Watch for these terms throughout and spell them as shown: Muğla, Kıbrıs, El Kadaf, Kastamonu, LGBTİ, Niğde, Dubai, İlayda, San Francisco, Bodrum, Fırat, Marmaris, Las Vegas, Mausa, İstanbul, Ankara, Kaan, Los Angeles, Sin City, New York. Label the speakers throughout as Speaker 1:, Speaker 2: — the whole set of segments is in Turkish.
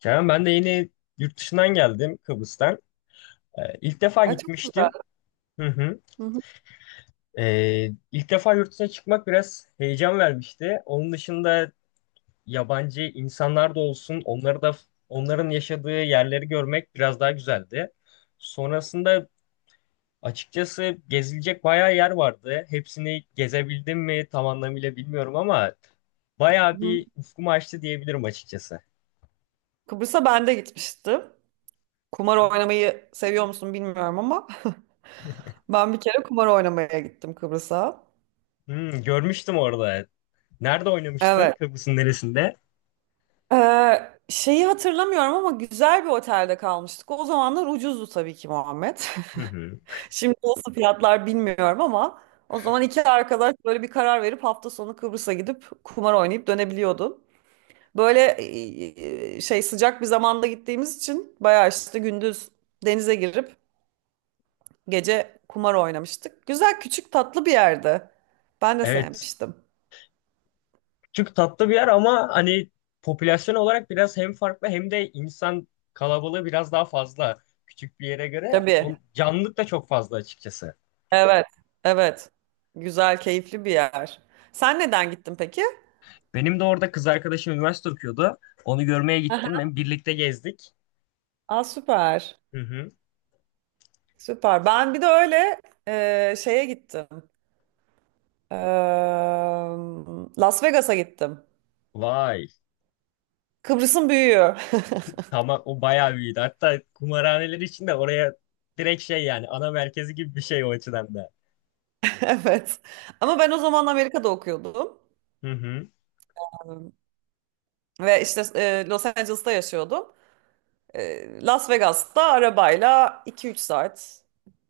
Speaker 1: Kerem ben de yeni yurt dışından geldim Kıbrıs'tan. İlk defa
Speaker 2: Ha, çok güzel.
Speaker 1: gitmiştim. Hı hı.
Speaker 2: Hı hı,
Speaker 1: İlk defa yurt dışına çıkmak biraz heyecan vermişti. Onun dışında yabancı insanlar da olsun, onları da onların yaşadığı yerleri görmek biraz daha güzeldi. Sonrasında açıkçası gezilecek bayağı yer vardı. Hepsini gezebildim mi tam anlamıyla bilmiyorum ama
Speaker 2: hı.
Speaker 1: bayağı
Speaker 2: Hı.
Speaker 1: bir ufkumu açtı diyebilirim açıkçası.
Speaker 2: Kıbrıs'a ben de gitmiştim. Kumar oynamayı seviyor musun bilmiyorum ama ben bir kere kumar oynamaya gittim Kıbrıs'a.
Speaker 1: Hmm, görmüştüm orada. Nerede oynamıştın?
Speaker 2: Evet.
Speaker 1: Kıbrıs'ın neresinde?
Speaker 2: Şeyi hatırlamıyorum ama güzel bir otelde kalmıştık. O zamanlar ucuzdu tabii ki Muhammed.
Speaker 1: Hı hı.
Speaker 2: Şimdi nasıl fiyatlar bilmiyorum ama o zaman iki arkadaş böyle bir karar verip hafta sonu Kıbrıs'a gidip kumar oynayıp dönebiliyordun. Böyle şey sıcak bir zamanda gittiğimiz için bayağı işte gündüz denize girip gece kumar oynamıştık. Güzel küçük tatlı bir yerdi. Ben de
Speaker 1: Evet.
Speaker 2: sevmiştim.
Speaker 1: Küçük tatlı bir yer ama hani popülasyon olarak biraz hem farklı hem de insan kalabalığı biraz daha fazla. Küçük bir yere göre
Speaker 2: Tabii.
Speaker 1: on, canlılık da çok fazla açıkçası.
Speaker 2: Evet. Evet. Güzel, keyifli bir yer. Sen neden gittin peki?
Speaker 1: Benim de orada kız arkadaşım üniversite okuyordu. Onu görmeye gittim.
Speaker 2: Aha.
Speaker 1: Hem birlikte gezdik.
Speaker 2: Aa, süper.
Speaker 1: Hı hı.
Speaker 2: Süper. Ben bir de öyle şeye gittim. Eee, Las Vegas'a gittim.
Speaker 1: Vay.
Speaker 2: Kıbrıs'ın büyüğü.
Speaker 1: Tamam, o bayağı büyüdü. Hatta kumarhaneler için de oraya direkt şey yani ana merkezi gibi bir şey o açıdan da.
Speaker 2: Evet. Ama ben o zaman Amerika'da okuyordum.
Speaker 1: Hı hı.
Speaker 2: Ve işte Los Angeles'ta yaşıyordum. Las Vegas'ta arabayla iki üç saat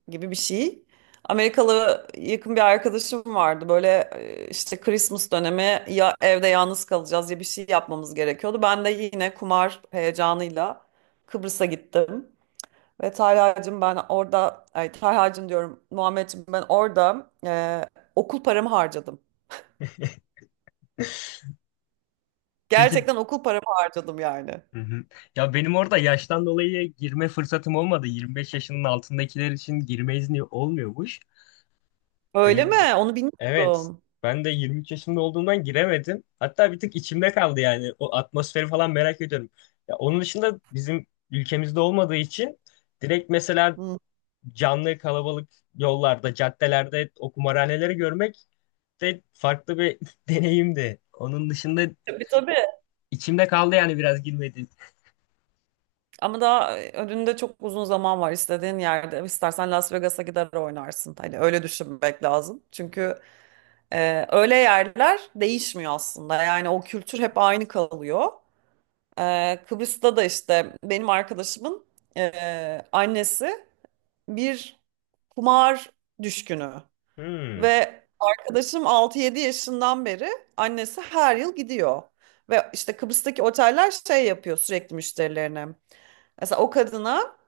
Speaker 2: gibi bir şey. Amerikalı yakın bir arkadaşım vardı. Böyle işte Christmas dönemi ya evde yalnız kalacağız ya bir şey yapmamız gerekiyordu. Ben de yine kumar heyecanıyla Kıbrıs'a gittim. Ve Talha'cığım ben orada, ay Talha'cığım diyorum Muhammed'cim ben orada okul paramı harcadım.
Speaker 1: Peki.
Speaker 2: Gerçekten okul paramı harcadım yani.
Speaker 1: Hı hı. Ya benim orada yaştan dolayı girme fırsatım olmadı. 25 yaşının altındakiler için girme izni olmuyormuş.
Speaker 2: Öyle mi?
Speaker 1: Benim de
Speaker 2: Onu
Speaker 1: evet.
Speaker 2: bilmiyordum.
Speaker 1: Ben de 23 yaşımda olduğumdan giremedim. Hatta bir tık içimde kaldı yani. O atmosferi falan merak ediyorum. Ya onun dışında bizim ülkemizde olmadığı için direkt mesela
Speaker 2: Hı.
Speaker 1: canlı kalabalık yollarda, caddelerde o kumarhaneleri görmek de farklı bir deneyimdi. Onun dışında
Speaker 2: Tabii tabii.
Speaker 1: içimde kaldı yani biraz girmedi.
Speaker 2: Ama daha önünde çok uzun zaman var istediğin yerde. İstersen Las Vegas'a gider oynarsın. Hani öyle düşünmek lazım. Çünkü öyle yerler değişmiyor aslında. Yani o kültür hep aynı kalıyor. Kıbrıs'ta da işte benim arkadaşımın annesi bir kumar düşkünü.
Speaker 1: Hmm,
Speaker 2: Ve arkadaşım altı yedi yaşından beri annesi her yıl gidiyor. Ve işte Kıbrıs'taki oteller şey yapıyor sürekli müşterilerine. Mesela o kadına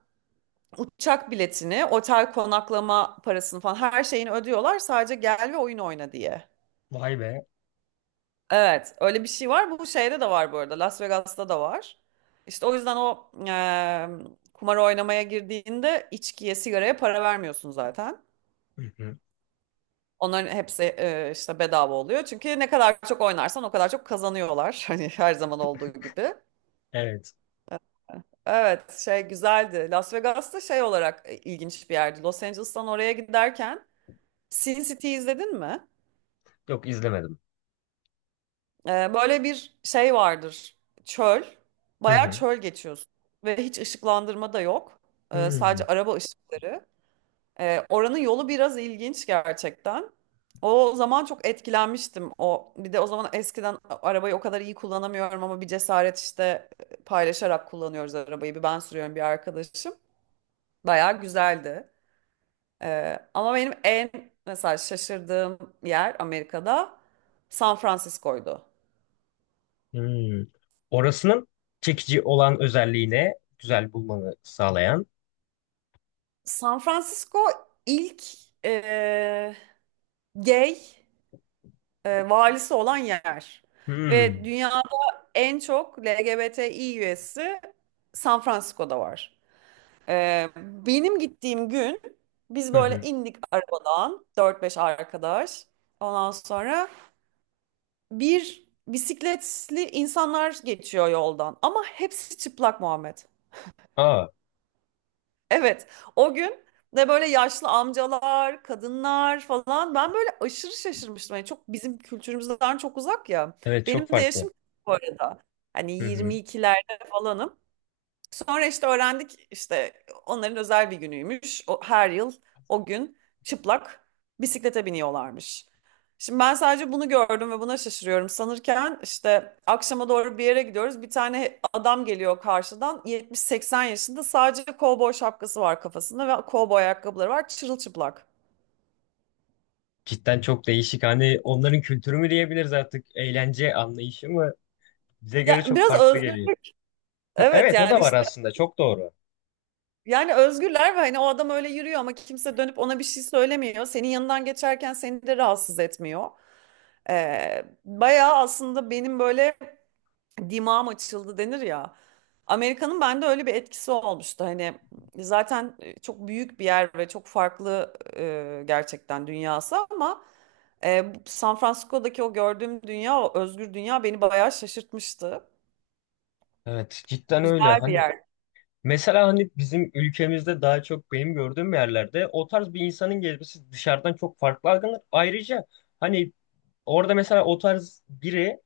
Speaker 2: uçak biletini, otel konaklama parasını falan her şeyini ödüyorlar sadece gel ve oyun oyna diye.
Speaker 1: vay be.
Speaker 2: Evet, öyle bir şey var. Bu şeyde de var bu arada. Las Vegas'ta da var. İşte o yüzden o kumar oynamaya girdiğinde içkiye, sigaraya para vermiyorsun zaten. Onların hepsi işte bedava oluyor. Çünkü ne kadar çok oynarsan o kadar çok kazanıyorlar. Hani her zaman olduğu gibi.
Speaker 1: Evet.
Speaker 2: Evet, şey güzeldi. Las Vegas'ta şey olarak ilginç bir yerdi. Los Angeles'tan oraya giderken Sin City izledin mi?
Speaker 1: Yok, izlemedim.
Speaker 2: Böyle bir şey vardır. Çöl.
Speaker 1: Hı
Speaker 2: Bayağı
Speaker 1: hı.
Speaker 2: çöl geçiyorsun. Ve hiç ışıklandırma da yok. Ee,
Speaker 1: Hmm,
Speaker 2: sadece araba ışıkları. Oranın yolu biraz ilginç gerçekten. O zaman çok etkilenmiştim. O bir de o zaman eskiden arabayı o kadar iyi kullanamıyorum ama bir cesaret işte paylaşarak kullanıyoruz arabayı. Bir ben sürüyorum bir arkadaşım. Bayağı güzeldi. Ama benim en mesela şaşırdığım yer Amerika'da San Francisco'ydu.
Speaker 1: hmm. Orasının çekici olan özelliğine güzel bulmanı sağlayan.
Speaker 2: San Francisco ilk e, gay valisi olan yer. Ve
Speaker 1: Hmm.
Speaker 2: dünyada en çok LGBTİ üyesi San Francisco'da var. Benim gittiğim gün biz
Speaker 1: Hı
Speaker 2: böyle
Speaker 1: hı.
Speaker 2: indik arabadan dört beş arkadaş. Ondan sonra bir bisikletli insanlar geçiyor yoldan. Ama hepsi çıplak Muhammed.
Speaker 1: Aa,
Speaker 2: Evet, o gün de böyle yaşlı amcalar, kadınlar falan ben böyle aşırı şaşırmıştım. Yani çok bizim kültürümüzden çok uzak ya.
Speaker 1: evet çok
Speaker 2: Benim de
Speaker 1: farklı.
Speaker 2: yaşım bu arada. Hani
Speaker 1: Hı hı.
Speaker 2: 22'lerde falanım. Sonra işte öğrendik işte onların özel bir günüymüş. O, her yıl o gün çıplak bisiklete biniyorlarmış. Şimdi ben sadece bunu gördüm ve buna şaşırıyorum. Sanırken işte akşama doğru bir yere gidiyoruz. Bir tane adam geliyor karşıdan 70-80 yaşında sadece kovboy şapkası var kafasında ve kovboy ayakkabıları var çırılçıplak.
Speaker 1: Cidden çok değişik. Hani onların kültürü mü diyebiliriz artık? Eğlence anlayışı mı? Bize göre
Speaker 2: Ya
Speaker 1: çok
Speaker 2: biraz
Speaker 1: farklı
Speaker 2: özgür.
Speaker 1: geliyor. Ha,
Speaker 2: Evet
Speaker 1: evet o da
Speaker 2: yani
Speaker 1: var
Speaker 2: işte
Speaker 1: aslında. Çok doğru.
Speaker 2: yani özgürler ve hani o adam öyle yürüyor ama kimse dönüp ona bir şey söylemiyor. Senin yanından geçerken seni de rahatsız etmiyor. Bayağı aslında benim böyle dimağım açıldı denir ya. Amerika'nın bende öyle bir etkisi olmuştu. Hani zaten çok büyük bir yer ve çok farklı gerçekten dünyası ama San Francisco'daki o gördüğüm dünya, o özgür dünya beni bayağı şaşırtmıştı.
Speaker 1: Evet cidden öyle.
Speaker 2: Güzel bir
Speaker 1: Hani
Speaker 2: yer.
Speaker 1: mesela hani bizim ülkemizde daha çok benim gördüğüm yerlerde o tarz bir insanın gezmesi dışarıdan çok farklı algılanır. Ayrıca hani orada mesela o tarz biri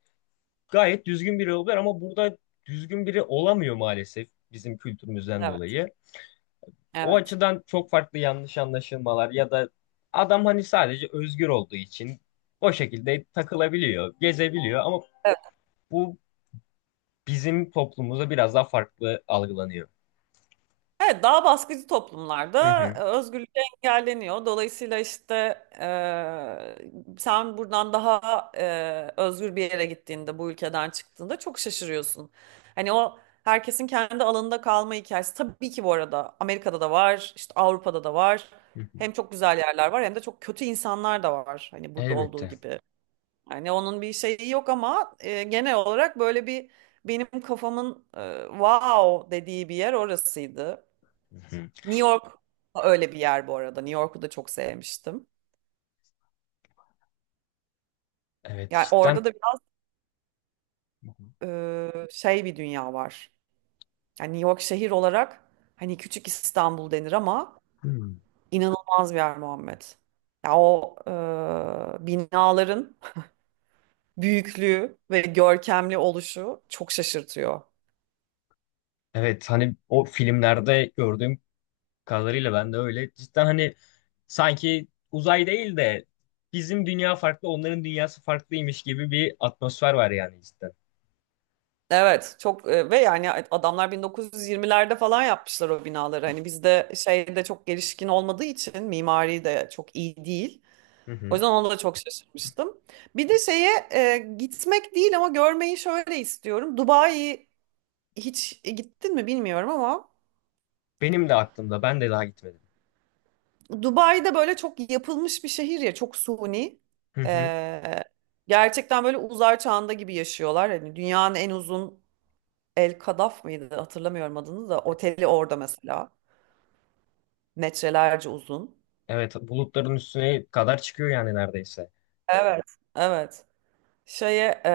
Speaker 1: gayet düzgün biri oluyor ama burada düzgün biri olamıyor maalesef bizim kültürümüzden
Speaker 2: Evet,
Speaker 1: dolayı. O
Speaker 2: evet.
Speaker 1: açıdan çok farklı yanlış anlaşılmalar ya da adam hani sadece özgür olduğu için o şekilde takılabiliyor, gezebiliyor ama bu bizim toplumumuzda biraz daha farklı algılanıyor.
Speaker 2: Evet, daha baskıcı
Speaker 1: Hı
Speaker 2: toplumlarda
Speaker 1: hı.
Speaker 2: özgürlük engelleniyor. Dolayısıyla işte sen buradan daha özgür bir yere gittiğinde, bu ülkeden çıktığında çok şaşırıyorsun. Hani o herkesin kendi alanında kalma hikayesi. Tabii ki bu arada Amerika'da da var, işte Avrupa'da da var.
Speaker 1: Hı hı.
Speaker 2: Hem çok güzel yerler var hem de çok kötü insanlar da var. Hani burada olduğu
Speaker 1: Elbette.
Speaker 2: gibi. Yani onun bir şeyi yok ama genel olarak böyle bir benim kafamın wow dediği bir yer orasıydı.
Speaker 1: Hı hı.
Speaker 2: New York da öyle bir yer bu arada. New York'u da çok sevmiştim.
Speaker 1: Evet
Speaker 2: Yani
Speaker 1: cidden.
Speaker 2: orada da biraz şey bir dünya var. Yani New York şehir olarak hani küçük İstanbul denir ama
Speaker 1: Hmm.
Speaker 2: inanılmaz bir yer Muhammed. Ya o binaların büyüklüğü ve görkemli oluşu çok şaşırtıyor.
Speaker 1: Evet hani o filmlerde gördüğüm kadarıyla ben de öyle cidden hani sanki uzay değil de bizim dünya farklı onların dünyası farklıymış gibi bir atmosfer var yani cidden.
Speaker 2: Evet çok ve yani adamlar 1920'lerde falan yapmışlar o binaları. Hani bizde şeyde çok gelişkin olmadığı için mimari de çok iyi değil.
Speaker 1: Hı
Speaker 2: O
Speaker 1: hı.
Speaker 2: yüzden ona da çok şaşırmıştım. Bir de şeye gitmek değil ama görmeyi şöyle istiyorum. Dubai hiç gittin mi bilmiyorum ama
Speaker 1: Benim de aklımda, ben de daha gitmedim.
Speaker 2: Dubai'de böyle çok yapılmış bir şehir ya çok suni.
Speaker 1: Hı hı.
Speaker 2: E, gerçekten böyle uzay çağında gibi yaşıyorlar. Hani dünyanın en uzun El Kadaf mıydı hatırlamıyorum adını da oteli orada mesela. Metrelerce uzun.
Speaker 1: Evet bulutların üstüne kadar çıkıyor yani neredeyse.
Speaker 2: Evet, evet. Şeye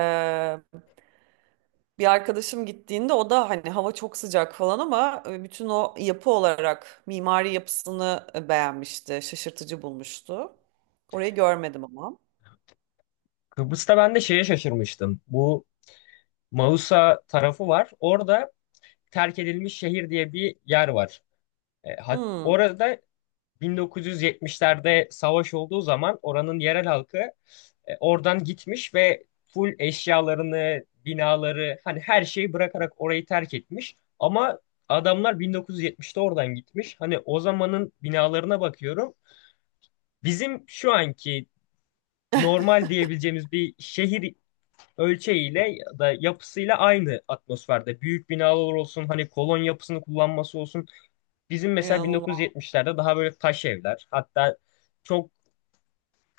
Speaker 2: bir arkadaşım gittiğinde o da hani hava çok sıcak falan ama bütün o yapı olarak mimari yapısını beğenmişti, şaşırtıcı bulmuştu. Orayı görmedim ama.
Speaker 1: Kıbrıs'ta ben de şeye şaşırmıştım. Bu Mausa tarafı var. Orada terk edilmiş şehir diye bir yer var.
Speaker 2: Hmm,
Speaker 1: Orada 1970'lerde savaş olduğu zaman oranın yerel halkı oradan gitmiş ve full eşyalarını, binaları hani her şeyi bırakarak orayı terk etmiş. Ama adamlar 1970'te oradan gitmiş. Hani o zamanın binalarına bakıyorum. Bizim şu anki normal diyebileceğimiz bir şehir ölçeğiyle ya da yapısıyla aynı atmosferde. Büyük binalar olsun, hani kolon yapısını kullanması olsun. Bizim mesela
Speaker 2: inanılmaz.
Speaker 1: 1970'lerde daha böyle taş evler, hatta çok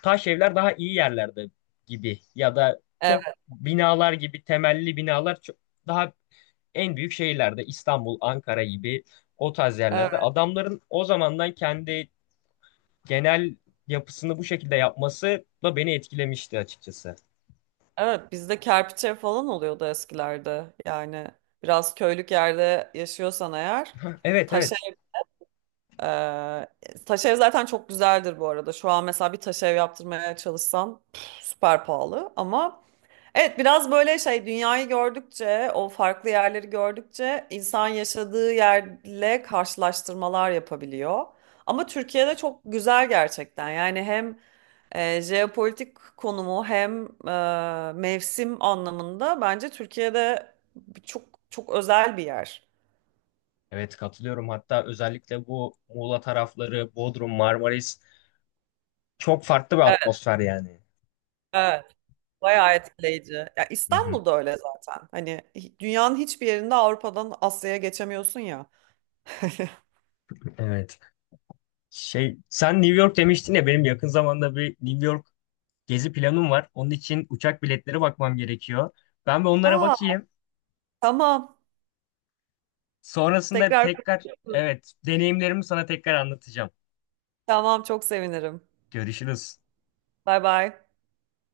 Speaker 1: taş evler daha iyi yerlerde gibi ya da
Speaker 2: Evet,
Speaker 1: çok binalar gibi temelli binalar çok, daha en büyük şehirlerde İstanbul, Ankara gibi o tarz
Speaker 2: evet,
Speaker 1: yerlerde adamların o zamandan kendi genel yapısını bu şekilde yapması da beni etkilemişti açıkçası.
Speaker 2: evet. Bizde kerpiçe falan oluyordu eskilerde. Yani biraz köylük yerde yaşıyorsan eğer
Speaker 1: Evet
Speaker 2: taş
Speaker 1: evet.
Speaker 2: Ee, taş ev zaten çok güzeldir bu arada. Şu an mesela bir taş ev yaptırmaya çalışsan püf, süper pahalı ama evet biraz böyle şey dünyayı gördükçe o farklı yerleri gördükçe insan yaşadığı yerle karşılaştırmalar yapabiliyor. Ama Türkiye'de çok güzel gerçekten. Yani hem jeopolitik konumu hem mevsim anlamında bence Türkiye'de çok çok özel bir yer.
Speaker 1: Evet katılıyorum. Hatta özellikle bu Muğla tarafları, Bodrum, Marmaris çok farklı bir atmosfer yani.
Speaker 2: Evet. Bayağı etkileyici. Ya
Speaker 1: Hı hı.
Speaker 2: İstanbul'da öyle zaten. Hani dünyanın hiçbir yerinde Avrupa'dan Asya'ya geçemiyorsun ya.
Speaker 1: Evet. Şey, sen New York demiştin ya, benim yakın zamanda bir New York gezi planım var. Onun için uçak biletleri bakmam gerekiyor. Ben bir onlara
Speaker 2: Aa,
Speaker 1: bakayım.
Speaker 2: tamam.
Speaker 1: Sonrasında
Speaker 2: Tekrar
Speaker 1: tekrar
Speaker 2: konuşuruz.
Speaker 1: evet deneyimlerimi sana tekrar anlatacağım.
Speaker 2: Tamam, çok sevinirim.
Speaker 1: Görüşürüz.
Speaker 2: Bay bay.